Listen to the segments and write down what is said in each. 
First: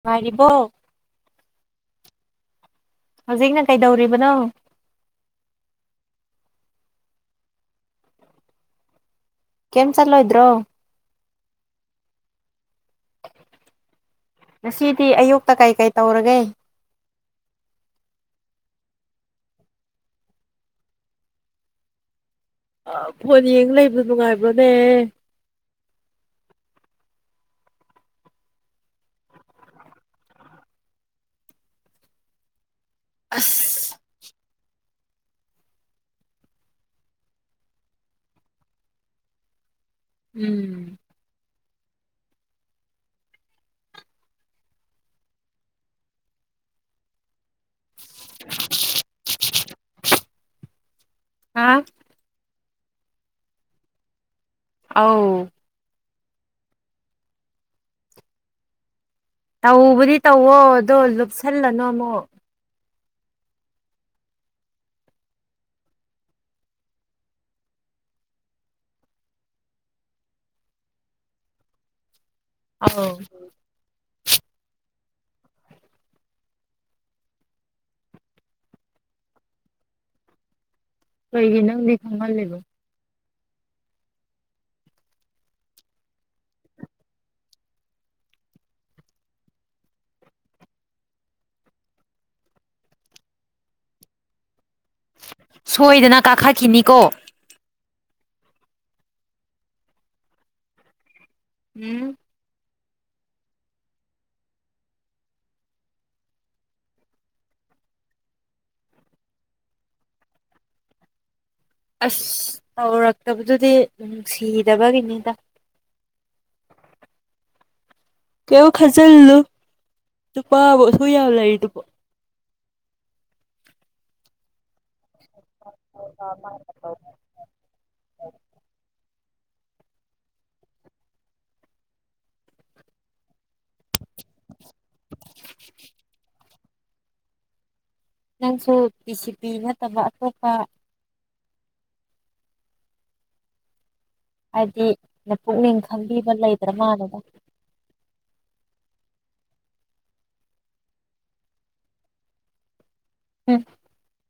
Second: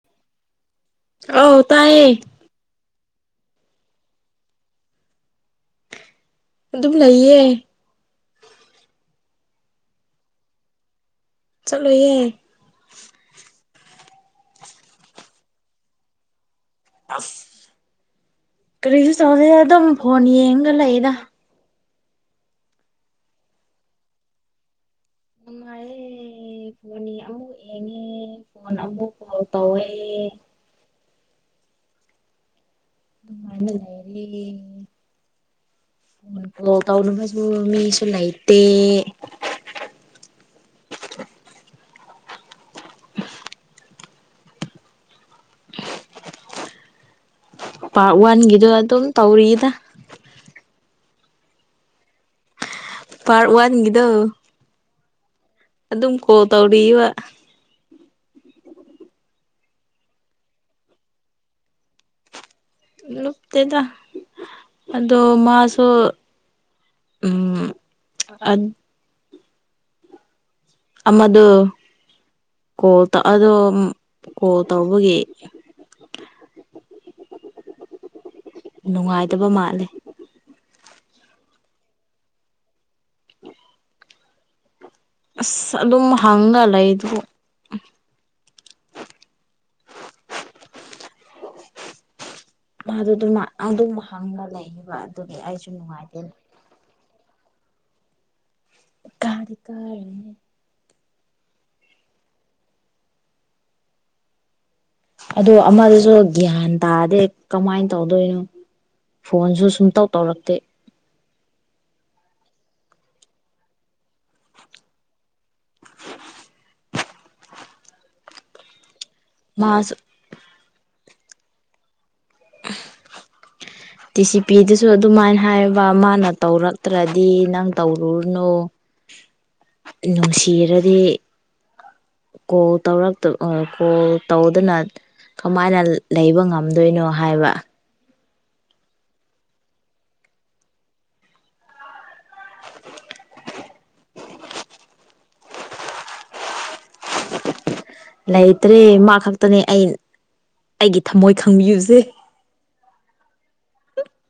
ꯉꯥꯏꯔꯤꯕꯣ ꯑꯧ ꯇꯥꯏꯌꯦ ꯍꯧꯖꯤꯛꯅ ꯀꯩꯗꯧꯔꯤꯕꯅꯣ ꯑꯗꯨꯝ ꯂꯩꯌꯦ ꯀꯦꯝ ꯆꯠꯂꯣꯏꯗ꯭ꯔꯣ ꯆꯠꯂꯣꯏꯌꯦ ꯉꯁꯤꯗꯤ ꯑꯌꯨꯛꯇ ꯀꯩ ꯀꯩ ꯇꯧꯔꯒꯦ ꯑꯁ ꯀꯔꯤꯁꯨ ꯇꯧꯗꯦ ꯑꯗꯨꯝ ꯐꯣꯟ ꯌꯦꯡꯒ ꯂꯩꯗ ꯑꯥ ꯐꯣꯟ ꯌꯦꯡ ꯂꯩꯕꯗꯣ ꯅꯨꯡꯉꯥꯏꯕ꯭ꯔꯣꯅꯦ ꯅꯨꯉꯥꯢꯌꯦ ꯐꯣꯟꯅꯤ ꯑꯃꯨꯛ ꯌꯦꯡꯉꯦ ꯐꯣꯟ ꯑꯃꯨꯛ ꯀꯣꯜ ꯇꯧꯋꯦ ꯑꯗꯨꯃꯥꯏꯅ ꯑꯁ ꯂꯩꯔꯦ ꯐꯣꯟ ꯀꯣꯜ ꯇꯧꯅꯕꯁꯨ ꯃꯤꯁꯨ ꯂꯩꯥꯏꯇꯦ ꯎꯝ ꯄꯥꯔꯠ ꯋꯥꯟꯒꯤꯗꯣ ꯑꯗꯨꯝ ꯇꯧꯔꯤꯗ ꯑꯥ ꯄꯥꯔꯠ ꯋꯥꯟ ꯒꯤꯗꯣ ꯑꯥꯎ ꯑꯗꯨꯝ ꯀꯣꯜ ꯇꯧꯔꯤꯕ ꯇꯧꯕꯗꯤ ꯇꯧꯋꯣ ꯑꯗꯣ ꯂꯨꯞꯁꯜꯂꯅꯨ ꯑꯃꯨꯛ ꯂꯨꯞꯇꯦꯗ ꯑꯗꯣ ꯃꯥꯁꯨ ꯎꯝ ꯑꯥ ꯑꯃꯗꯨ ꯑꯧ ꯀꯣꯜꯇ ꯑꯗꯨꯝ ꯀꯣꯜ ꯇꯧꯕꯒꯤ ꯅꯨꯡꯉꯥꯏꯇꯕ ꯃꯥꯜꯂꯦ ꯀꯩꯒꯤ ꯅꯪꯗꯤ ꯈꯪꯍꯜꯂꯤꯕ ꯑꯁ ꯑꯗꯨꯝ ꯍꯪꯒ ꯂꯩꯗꯨꯕꯨ [inaudible] [inaudible] ꯃꯥꯗꯨ ꯑꯗꯨ ꯑꯗꯨꯝ ꯍꯪꯔ ꯂꯩꯑꯦ ꯁꯣꯏꯗꯅ ꯀꯥꯈꯠꯈꯤꯅꯤꯀꯣ ꯀꯥꯗꯤ ꯀꯥꯔꯣꯏꯍꯦ ꯎꯝ ꯑꯗꯣ ꯑꯃꯗꯨꯁꯨ ꯒ꯭ꯌꯥꯟ ꯇꯥꯗꯦ ꯀꯃꯥꯏ ꯇꯧꯗꯣꯏꯅꯣ ꯐꯣꯟꯁꯨ ꯁꯨꯡꯇꯧ ꯇꯧꯔꯛꯇꯦ ꯑꯁ ꯇꯧꯔꯛꯇꯕꯗꯨꯗꯤ ꯅꯨꯡꯁꯤꯗꯕꯒꯤꯅꯤꯗ ꯀꯩꯝ ꯈꯟꯖꯤꯜꯂꯨ ꯃꯥꯁꯨ ꯅꯨꯄꯥꯕꯨ ꯑꯁꯨꯛ ꯌꯥꯝ ꯂꯩꯔꯤꯗꯨꯕꯨ ꯇꯤ ꯁꯤ ꯄꯤꯗꯁꯨ ꯑꯗꯨꯃꯥꯏꯅ ꯍꯥꯏꯕ ꯃꯥꯅ ꯇꯧꯔꯛꯇ꯭ꯔꯗꯤ ꯅꯪ ꯇꯧꯔꯨꯔꯅꯨ ꯅꯨꯡꯁꯤꯔꯗꯤ ꯀꯣꯜ ꯇꯧꯔꯛꯇ ꯑ ꯀꯣꯜ ꯇꯧꯗꯅ ꯀꯃꯥꯏꯅ ꯂꯩꯕ ꯉꯝ ꯉꯝꯗꯣꯏꯅꯣ ꯍꯥꯏꯕ ꯅꯪꯁꯨ ꯄꯤ ꯁꯤ ꯄꯤ ꯅꯠꯇꯕ ꯑꯇꯣꯞꯄ [inaudible] ꯍꯥꯏꯕꯗꯤ ꯅꯄꯨꯛꯅꯤꯡ ꯈꯪꯕꯤꯕ ꯂꯩꯗ꯭ꯔ ꯃꯥꯜꯂꯦꯗ ꯂꯩꯇ꯭ꯔꯦ ꯃꯥ ꯈꯛꯇꯅꯦ ꯑꯩ ꯑꯩꯒꯤ ꯊꯝꯃꯣꯏ ꯈꯪꯕꯤꯕꯖꯦ [inaudible]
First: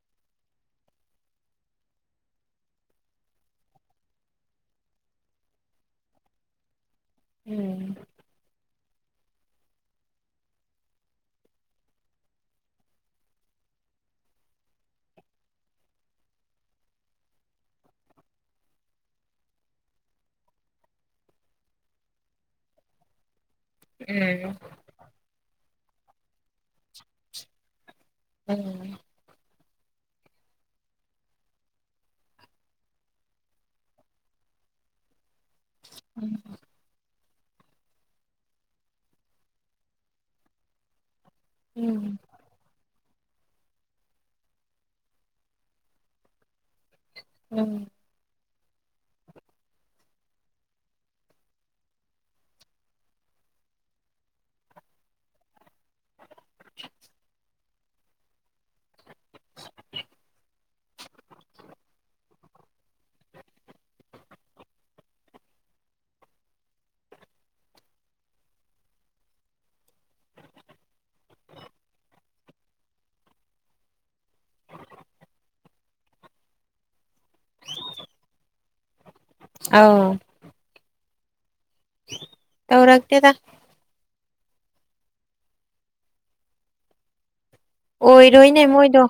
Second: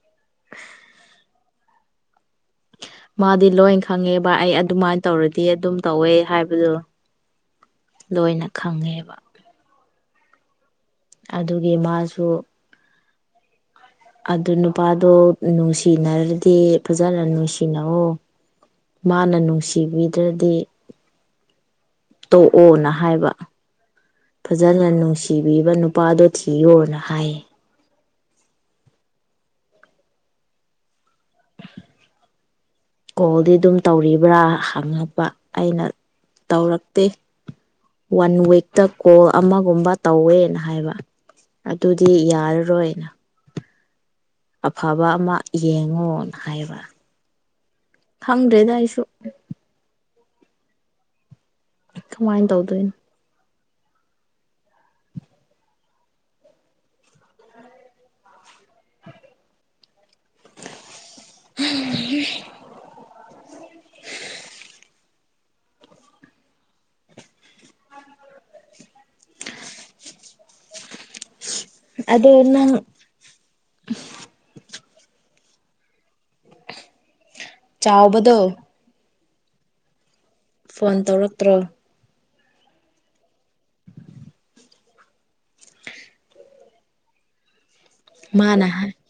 ꯃꯥꯗꯤ ꯂꯣꯏ ꯈꯪꯉꯦꯕ ꯑꯩ ꯑꯗꯨꯃꯥꯏꯅ ꯇꯧꯔꯗꯤ ꯑꯗꯨꯝ ꯇꯧꯋꯦ ꯍꯥꯏꯕꯗꯣ ꯎꯝ ꯂꯣꯏꯅ ꯈꯪꯉꯦꯕ ꯑꯗꯨꯒꯤ ꯃꯥꯁꯨ ꯑꯗꯨ ꯅꯨꯄꯥꯗꯣ ꯅꯨꯡꯁꯤꯅꯔꯗꯤ ꯐꯖꯟꯅ ꯅꯨꯡꯁꯤꯅꯧꯑꯣ ꯃꯥꯅ ꯅꯨꯡꯁꯤꯕꯤꯗ꯭ꯔꯗꯤ ꯇꯣꯛꯑꯣꯅ ꯍꯥꯏꯕ ꯐꯖꯅ ꯅꯨꯡꯁꯤꯕꯤꯕ ꯅꯨꯄꯥꯗꯣ ꯊꯤꯌꯣꯅ ꯍꯥꯏꯌꯦ ꯎꯝ ꯀꯣꯜꯗꯤ ꯑꯗꯨꯝ ꯇꯧꯔꯤꯕ꯭ꯔ ꯍꯪꯉꯛꯄ ꯑꯩꯅ ꯇꯧꯔꯛꯇꯦ ꯋꯥꯟ ꯋꯤꯛꯇ ꯀꯣꯜ ꯑꯃꯒꯨꯝꯕ ꯇꯧꯋꯦꯅ ꯍꯥꯏꯕ ꯎꯝ ꯑꯗꯨꯗꯤ ꯌꯥꯔꯔꯣꯏꯅ ꯑꯐꯕ ꯑꯃ ꯌꯦꯡꯉꯣꯅ ꯍꯥꯏꯕ ꯌꯝ ꯈꯪꯗ꯭ꯔꯦꯗ ꯑꯩꯁꯨ ꯀꯃꯥꯏ ꯇꯧꯗꯣꯏꯅꯣ [inaudible] ꯑꯗꯣ ꯅꯪ ꯆꯥꯎꯕꯗꯣ ꯑꯥꯎ ꯐꯣꯟ ꯇꯧꯔꯛꯇ꯭ꯔꯣ ꯇꯧꯔꯛꯇꯦꯗ ꯑꯣꯏꯔꯣꯏꯅꯦ ꯃꯥꯅ ꯍꯥꯏ ꯃꯣꯏꯗꯣ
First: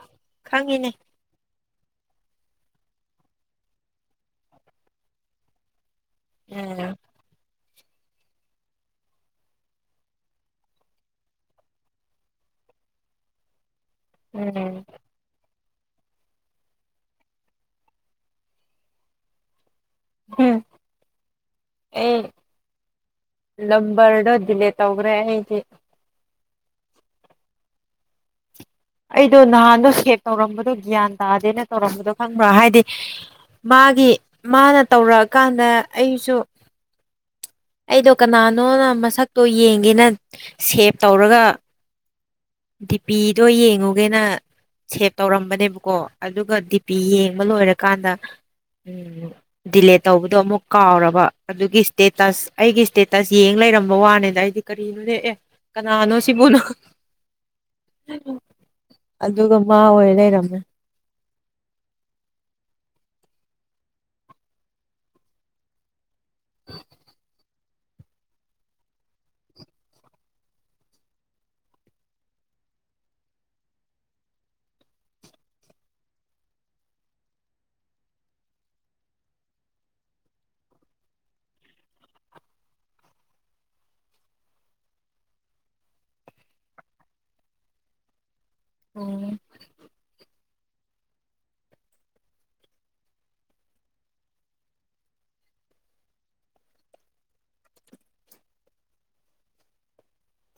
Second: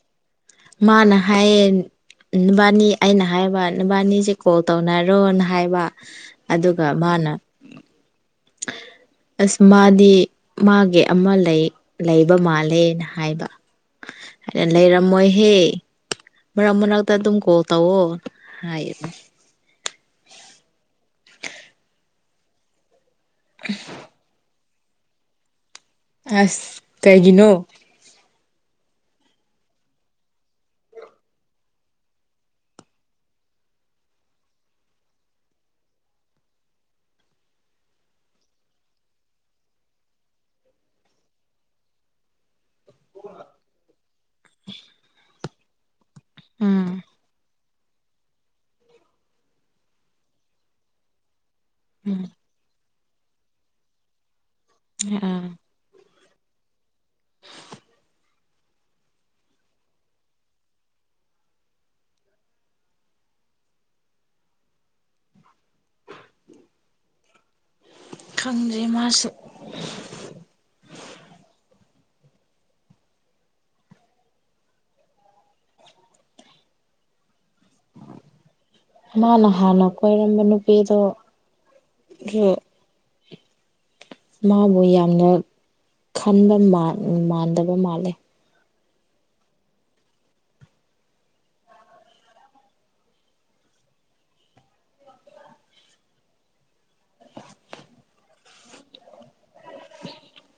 ꯈꯪꯉꯤꯅꯦ ꯃꯥꯅ ꯍꯥꯏꯌꯦ ꯅꯕꯅꯤ ꯑꯩꯅ ꯍꯥꯏꯕ ꯅꯕꯅꯤꯁꯦ ꯀꯣꯜ ꯇꯧꯅꯔꯣꯅ ꯍꯥꯏꯕ ꯑꯗꯨꯒ ꯎꯝ ꯃꯥꯅ [inaudible] ꯑꯁ ꯃꯥꯗꯤ ꯃꯥꯒꯤ ꯑꯃ ꯂꯩ ꯂꯩꯕ ꯃꯥꯜꯂꯦꯅ ꯍꯥꯏꯕ ꯍꯥ ꯎꯝ ꯂꯩꯔꯝꯃꯣꯏꯍꯦ ꯃꯔꯛ ꯃꯔꯛꯇ ꯑꯗꯨꯝ ꯀꯣꯜ ꯇꯧꯋꯣ ꯍꯥꯏꯌꯦ ꯍꯝ [inaudible] ꯑꯦ ꯅꯝꯕꯔꯗꯣ ꯗꯤꯂꯦꯠ ꯇꯧꯒꯔꯦ ꯑꯩꯗꯤ ꯑꯁ ꯀꯩꯒꯤꯅꯣ ꯑꯩꯗꯣ ꯅꯍꯥꯟꯗꯣ ꯁꯦꯞ ꯇꯧꯔꯝꯕꯗꯣ ꯒ꯭ꯌꯥꯟ ꯇꯥꯗꯦꯅ ꯇꯧꯔꯝꯕꯗꯣ ꯈꯪꯕꯔꯥ ꯍꯥꯏꯗꯤ ꯃꯥꯒꯤ ꯃꯥꯅ ꯇꯧꯔꯛꯑꯀꯥꯟꯗ ꯑꯩꯁꯨ [inaudible] ꯑꯩꯗꯣ ꯀꯅꯥꯅꯣꯅ ꯃꯁꯛꯇꯣ ꯌꯦꯡꯒꯦꯅ ꯁꯦꯞ ꯇꯧꯔꯒ ꯗꯤꯄꯤꯗꯣ ꯌꯦꯡ ꯇꯧꯒꯦꯅ ꯁꯦꯞ ꯇꯧꯔꯝꯕꯅꯦꯕꯀꯣ ꯑꯗꯨꯒ ꯎꯝ ꯗꯤꯄꯤ ꯌꯦꯡꯕ ꯂꯣꯏꯔ ꯀꯥꯟꯗ ꯎꯝ ꯗꯤꯂꯦꯠ ꯇꯧꯕꯗꯣ ꯑꯃꯨꯛ ꯀꯥꯎꯔꯕ ꯑꯗꯨꯒꯤ ꯎꯝ ꯏꯁꯇꯦꯇꯁ ꯑꯩꯒꯤ ꯏꯁꯇꯦꯇꯁ ꯌꯦꯡ ꯂꯩꯔꯝꯕ ꯋꯥꯅꯤꯗ ꯑꯩꯗꯤ ꯀꯔꯤꯅꯣꯅꯦ ꯑꯦ ꯑꯥ ꯀꯅꯥꯅꯣ [unintelligible] ꯑꯗꯨꯒ ꯃꯥ ꯑꯣꯏ ꯂꯩꯔꯝꯃꯦ [inaudible] ꯈꯪꯗꯦ ꯃꯥꯁꯨ ꯃꯥꯅ ꯍꯥꯟꯅ ꯀꯣꯏꯔꯝꯕ ꯅꯨꯄꯤꯗꯣ ꯃꯥꯕꯨ ꯌꯥꯝꯅ ꯈꯟꯕ ꯃꯥꯟ ꯃꯥꯟꯗꯕ ꯃꯥꯜꯂꯦ ꯎꯝ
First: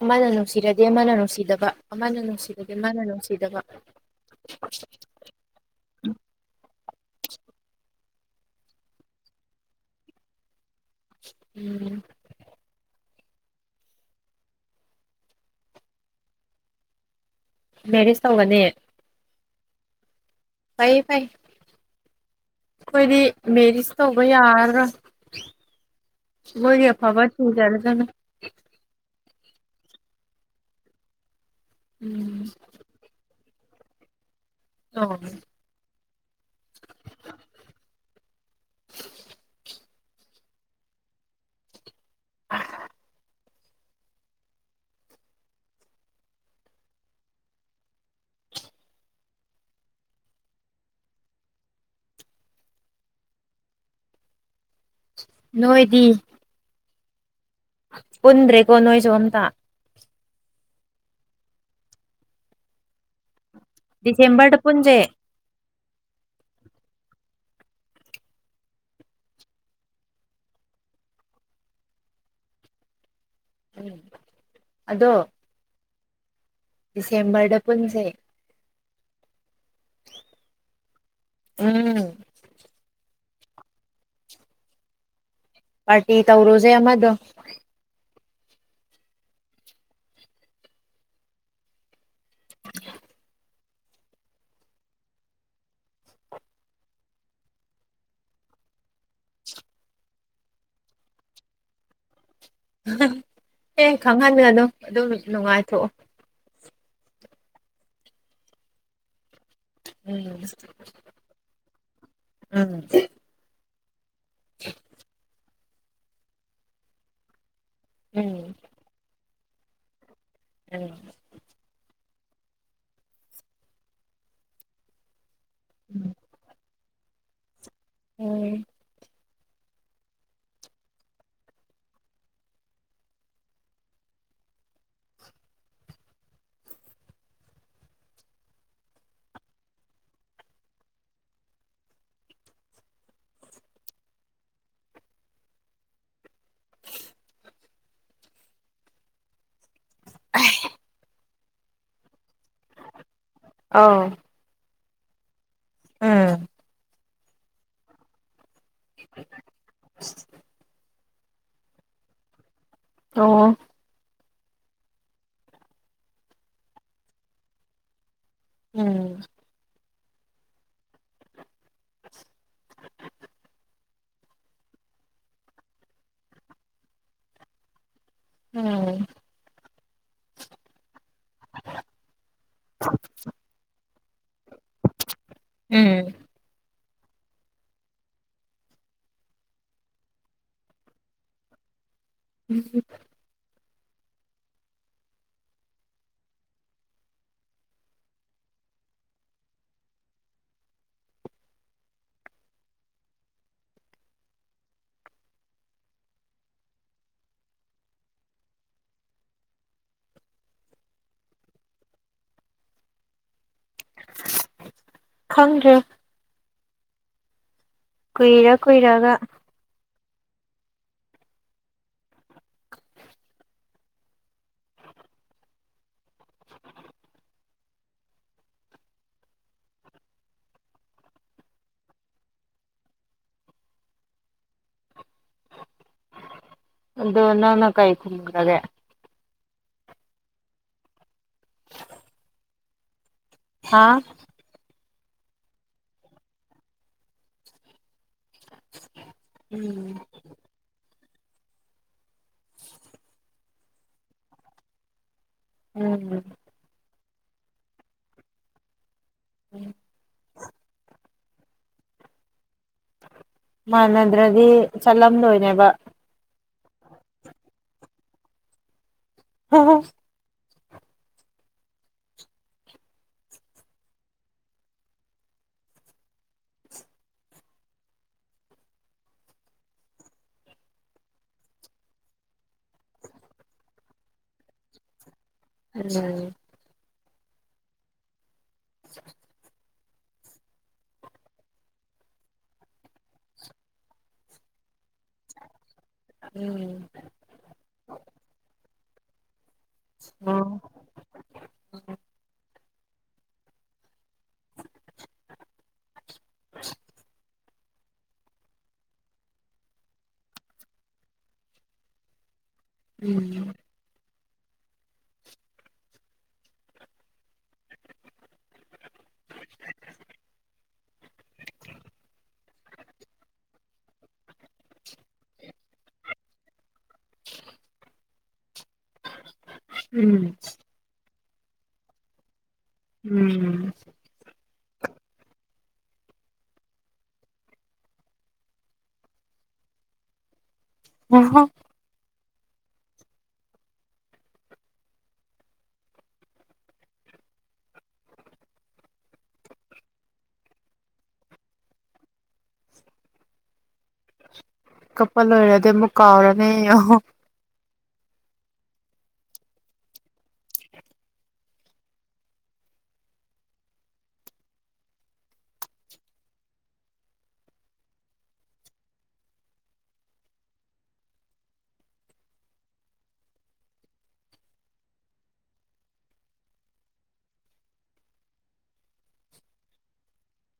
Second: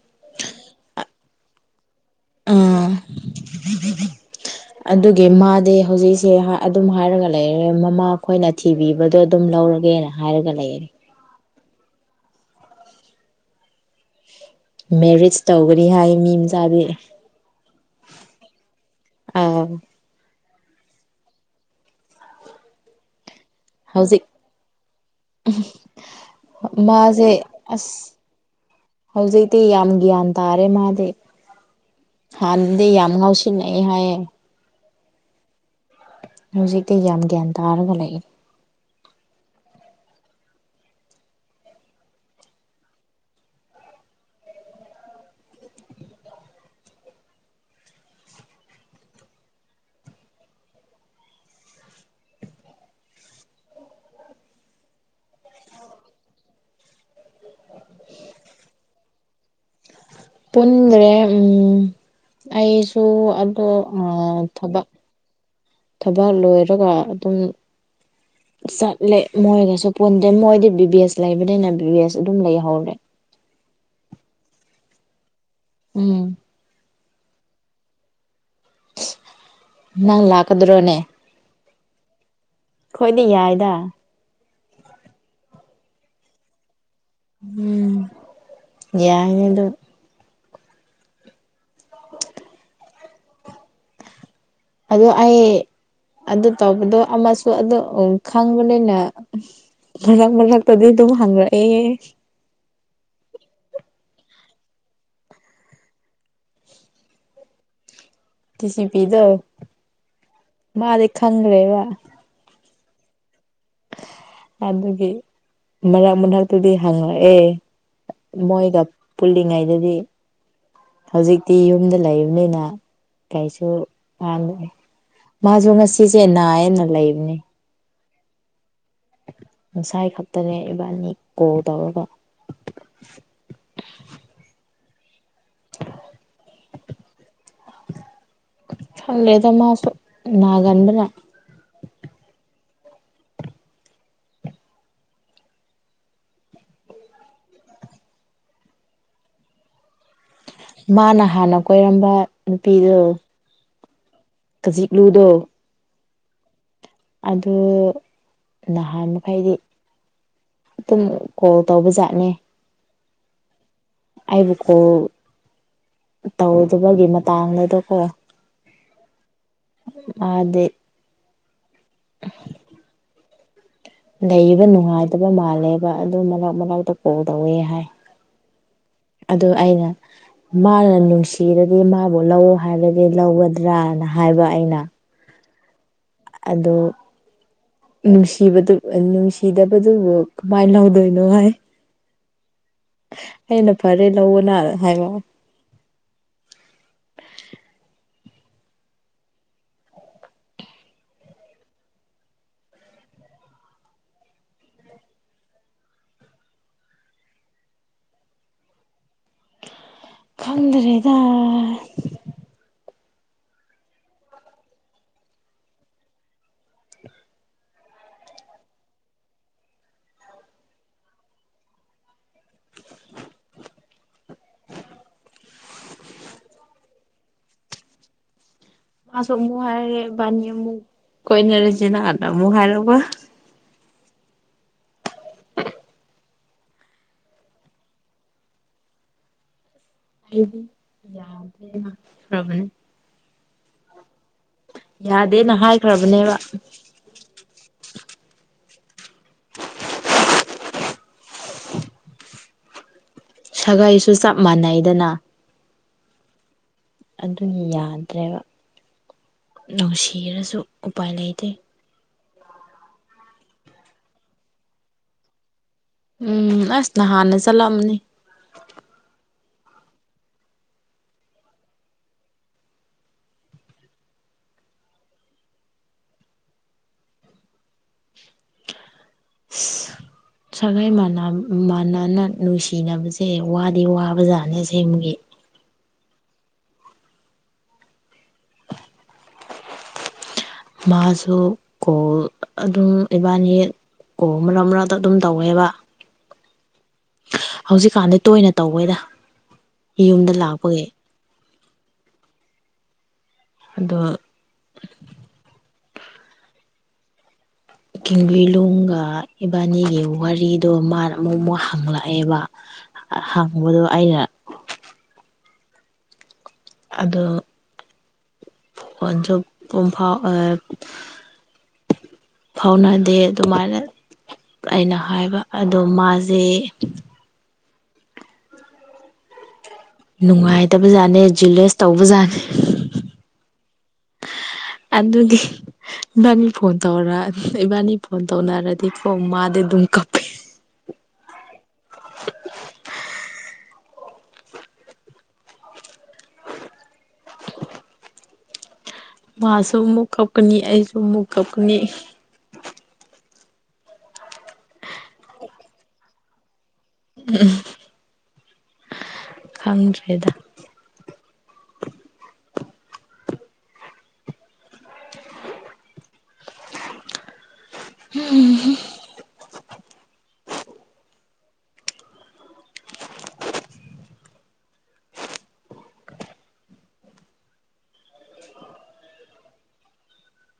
ꯑꯃꯅ ꯅꯨꯡꯁꯤꯔꯗꯤ ꯑꯃꯅ ꯅꯨꯡꯁꯤꯗꯕ ꯑꯃꯥꯅ ꯅꯨꯡꯁꯤꯔꯗꯤ ꯑꯥ ꯑꯃꯥꯅ ꯅꯨꯡꯁꯤꯗꯕ ꯑꯗꯨꯒꯤ ꯃꯥꯗꯤ ꯍꯧꯖꯤꯛꯁꯦ ꯑꯗꯨꯝ ꯍꯥꯏꯔꯒ ꯂꯩꯔꯦ ꯃꯃꯥ ꯈꯣꯏꯅ ꯊꯤꯕꯤꯕꯗꯣ ꯑꯗꯨꯝ ꯂꯧꯔꯒꯦꯅ ꯍꯥꯏꯔꯒ ꯂꯩꯔꯦ ꯎꯝ ꯃꯦꯔꯤꯖ ꯇꯧꯒꯅꯤ ꯍꯥꯏ ꯃꯤ ꯃꯆꯥꯗꯤ ꯃꯦꯔꯤꯁ ꯇꯧꯒꯅꯦ ꯑꯥꯎ ꯐꯩꯌꯦ ꯐꯥꯥꯩ ꯑꯩꯈꯣꯏꯗꯤ ꯃꯦꯔꯤꯖ ꯇꯧꯕ ꯍꯧꯖꯤꯛ ꯌꯥꯔ ꯔꯥꯥꯥ ꯃꯣꯏꯒꯤ ꯑꯐꯕ ꯃꯥꯁꯦ ꯑꯁ ꯊꯤꯖꯔꯁꯅꯨ ꯍꯧꯖꯤꯛꯇꯤ ꯌꯥꯝ ꯒ꯭ꯌꯥꯟ ꯇꯥꯔꯦ ꯃꯥꯗꯤ ꯎꯝ ꯍꯥꯟꯅꯗꯤ ꯌꯥꯝ ꯉꯥꯎꯁꯤꯟ [unintelligible] ꯅꯩ ꯍꯥꯏꯌꯦ [unintelligible] ꯑꯣ ꯍꯧꯖꯤꯛꯇꯤ ꯌꯥꯝ ꯒ꯭ꯌꯥꯟ ꯇꯥꯔꯒ ꯂꯩ [inaudible] ꯅꯣꯏꯗꯤ ꯄꯨꯟꯗ꯭ꯔꯦꯀꯣ ꯅꯣꯏꯁꯨ ꯑꯝꯇ ꯄꯨꯟꯗ꯭ꯔꯦ ꯎꯝ ꯑꯩꯁꯨ ꯑ ꯍꯣ ꯑꯥ ꯗꯤꯁꯦꯝꯕꯔꯗ ꯊꯕꯛ ꯄꯨꯟꯁꯦ ꯊꯕꯛ ꯂꯣꯏꯔꯒ ꯑꯗꯨꯝ [inaudible] ꯆꯠꯂꯦ ꯃꯣꯏꯒꯁꯨ ꯄꯨꯟꯗ꯭ꯔꯦ ꯃꯣꯏꯗꯤ ꯕꯤ ꯕꯤ ꯑꯦꯁ ꯂꯩꯕꯅꯤꯅ ꯕꯤ ꯕꯤ ꯑꯦꯁ ꯑꯗꯨꯝ ꯂꯩꯍꯧꯔꯦ ꯎꯝ ꯑꯗꯣ ꯎꯝ ꯗꯤꯁꯦꯝꯕꯔꯗ ꯄꯨꯟꯁꯦ ꯅꯪ ꯂꯥꯛꯀꯗ꯭ꯔꯣꯅꯦ ꯎꯝ ꯌꯥꯏꯗ ꯄꯔꯇꯤ ꯇꯧꯔꯨꯖꯦ ꯑꯃꯗꯣ ꯌꯥꯏꯅꯦ ꯗꯨꯝ [unintelligible] ꯑꯗꯣ ꯑꯩ ꯑꯗꯨ ꯇꯧꯕꯗꯣ ꯑꯃꯁꯨ ꯑꯗꯣ ꯈꯪꯕꯅꯤꯅ ꯃꯔꯛ ꯃꯔꯛꯇꯗꯤ ꯑꯗꯨꯝ ꯍꯪꯉꯛꯑꯦ ꯌꯦ ꯈꯪꯍꯜꯂꯅꯨ ꯑꯗꯨꯝ ꯅꯨꯡꯉꯥꯏꯊꯣꯛꯑꯣ ꯀꯤꯁꯤ ꯄꯤꯗꯣ ꯎꯝ ꯃꯥꯗꯤ ꯈꯪꯒ꯭ꯔꯦꯕꯥ [unintelligible] ꯑꯗꯨꯒꯤ ꯃꯔꯛ ꯃꯔꯛꯇꯗꯤ ꯍꯪꯉꯛ ꯑꯦ ꯎꯝ ꯃꯣꯏꯒ ꯄꯨꯜꯂꯤꯉꯩꯗꯗꯤ ꯎꯝ ꯎꯝ ꯍꯧꯖꯤꯛꯇꯤ ꯌꯨꯝꯗ ꯂꯩ ꯅ ꯀꯩꯁꯨ ꯄꯗꯦ ꯃꯥꯖꯨ ꯉꯁꯤꯁꯦ ꯅꯥꯏꯌꯦꯅ ꯂꯩꯕꯅꯦ ꯎꯝ ꯉꯁꯥꯏ ꯈꯛꯇꯅꯦ ꯏꯕꯥꯅꯤ ꯀꯣꯜ ꯇꯧꯔꯒ [unintelligible] [unintelligible] ꯍꯜꯂꯦꯗ ꯃꯥꯁꯨ ꯅꯒꯟꯕꯅ ꯃꯥꯅ ꯍꯥꯟꯅ ꯀꯣꯏꯔꯝꯕ ꯅꯨꯄꯤꯗꯣ ꯑꯥꯎ ꯈꯖꯤꯛꯂꯨꯗꯣ ꯎꯝ ꯑꯗꯨ ꯅꯍꯥꯟ ꯃꯈꯩꯗꯤ ꯑꯗꯨꯝ ꯀꯣꯜ ꯇꯧꯕꯖꯥꯠꯅꯦ ꯑꯣ ꯑꯣ ꯑꯩꯕꯨ ꯀꯣꯜ ꯇꯧꯗꯕꯒꯤ ꯃꯇꯥꯡꯗꯨꯗꯀꯣ ꯎꯝ ꯃꯥꯗꯤ ꯂꯩꯕ ꯅꯨꯡꯉꯥꯏꯇꯕ ꯃꯥꯜꯂꯦꯕ ꯑꯗꯨꯝ ꯃꯔꯛ ꯃꯔꯛꯇ ꯀꯣꯜ ꯇꯧꯋꯦ ꯍꯥꯏ ꯎꯝ ꯑꯗꯨ ꯑꯩꯅ ꯃꯥꯅ ꯅꯨꯡꯁꯤꯔꯗꯤ ꯃꯥꯕꯨ ꯂꯧ ꯍꯥꯏꯔꯗꯤ ꯂꯧꯒꯗ꯭ꯔꯥꯅ ꯍꯥꯏꯕ ꯑꯩꯅ ꯎꯝ ꯑꯗꯣ ꯅꯨꯡꯁꯤꯕꯗꯨ ꯅꯨꯡꯁꯤꯗꯕꯗꯨꯕꯨ ꯀꯃꯥꯏꯅ ꯂꯧꯗꯣꯏꯅꯣ ꯍꯥꯏ ꯎꯝ ꯑꯩꯅ ꯐꯔꯦ ꯂꯧꯑꯣꯅ ꯍꯥꯏꯕ ꯈꯪꯗ꯭ꯔꯦꯗ ꯈꯪꯗ꯭ꯔꯦ ꯀꯨꯏꯔ ꯀꯨꯏꯔꯒ [unintelligible] ꯃꯥꯁꯨ ꯑꯃꯨꯛ ꯍꯥꯏꯔꯦ ꯕꯥꯅꯤ ꯑꯃꯨꯛ ꯀꯣꯏꯅꯔꯁꯦ ꯅꯍꯥꯟꯅ ꯑꯃꯨꯛ ꯍꯥꯏꯔꯛꯕ ꯑꯗꯣ ꯅꯪꯅ ꯀꯩ ꯈꯨꯝꯈ꯭ꯔꯒꯦ ꯑꯩꯗꯤ ꯌꯥꯗꯤ ꯌꯥꯈ꯭ꯔꯕꯅꯦ ꯍꯥ ꯌꯥꯗꯦꯅ ꯍꯥꯏꯈ꯭ꯔꯕꯅꯦꯕ ꯎꯝ ꯁꯥꯒꯩꯁꯨ ꯆꯞ ꯃꯥꯟꯅꯩꯗꯅ ꯎꯝ ꯑꯗꯨ ꯌꯥꯗ꯭ꯔꯦꯕ ꯅꯨꯡꯁꯤꯔꯁꯨ ꯎꯄꯥꯏ ꯂꯩꯇꯦ ꯇꯦ ꯃꯥꯟꯅꯗ꯭ꯔꯗꯤ ꯆꯠꯂꯝꯂꯣꯏꯅꯦꯕ ꯎꯝ ꯑꯁ ꯅꯍꯥꯟꯅ ꯆꯠꯂꯝꯅꯤ ꯑꯍ [inaudible] ꯁꯥꯒꯩ ꯃꯥꯟꯅ ꯃꯥꯟꯅꯅ ꯅꯨꯡꯁꯤꯅꯕꯁꯦ ꯋꯥꯗꯤ ꯋꯥꯕ ꯖꯥꯠꯅꯦ ꯑꯁꯦꯡꯕꯒꯤ ꯎꯝ [inaudible] ꯃꯥꯁꯨ ꯀꯣꯜ ꯑꯗꯨꯝ ꯏꯕꯅꯤ ꯀꯣ ꯃꯔꯛ ꯃꯔꯛꯇ ꯑꯗꯨꯝ ꯇꯧꯋꯦꯕ [inaudible] ꯍꯧꯖꯤꯛꯀꯥꯟꯗꯤ ꯇꯣꯏꯅ ꯇꯧꯋꯦꯗ ꯌꯨꯝꯗ ꯑꯣ ꯂꯥꯛꯄꯒꯤ [inaudible] ꯑꯗꯣ ꯑꯁ ꯀꯤꯡꯕꯤꯂꯨꯡꯒ ꯏꯕꯥꯅꯤꯒꯤ ꯋꯥꯔꯤꯗꯣ ꯃꯥꯅ ꯑꯃꯨꯛ ꯑꯃꯨꯛ ꯍꯪꯂꯛꯑꯦꯕ ꯍꯪꯕꯗꯣ ꯑꯩꯅ ꯑꯗꯣ ꯄꯨꯟꯖꯧ ꯄꯨꯡꯐꯥꯎ ꯑꯦ ꯐꯥꯎꯅꯗꯦ ꯑꯗꯨꯃꯥꯏꯅ ꯑꯩꯅ ꯍꯥꯏꯕ ꯑꯗꯣ ꯃꯥꯁꯦ ꯎꯝ ꯅꯨꯡꯉꯥꯏꯇꯕꯖꯥꯠꯅꯦ ꯖꯤꯂꯦꯁ ꯇꯧꯕꯖꯥꯠꯅꯤ ꯎꯝ ꯑꯗꯨꯒꯤ ꯏꯕꯥꯅꯤ ꯐꯣꯟ ꯇꯧꯔ ꯏꯕꯥꯅꯤ ꯐꯣꯟ ꯇꯧꯅꯔꯗꯤꯀꯣ ꯃꯥꯗꯤ ꯑꯗꯨꯝ ꯀꯞꯄꯤ [inaudible] [inaudible] ꯃꯥꯁꯨ ꯑꯃꯨꯛ ꯀꯞꯀꯅꯤ ꯑꯩꯁꯨ ꯑꯃꯨꯛ ꯀꯞꯀꯅꯤ ꯀꯞꯄ ꯂꯣꯏꯔꯗꯤ ꯑꯃꯨꯛ ꯀꯥꯎꯔꯅꯤ [inaudible] ꯈꯪꯗ꯭ꯔꯦꯗ [inaudible]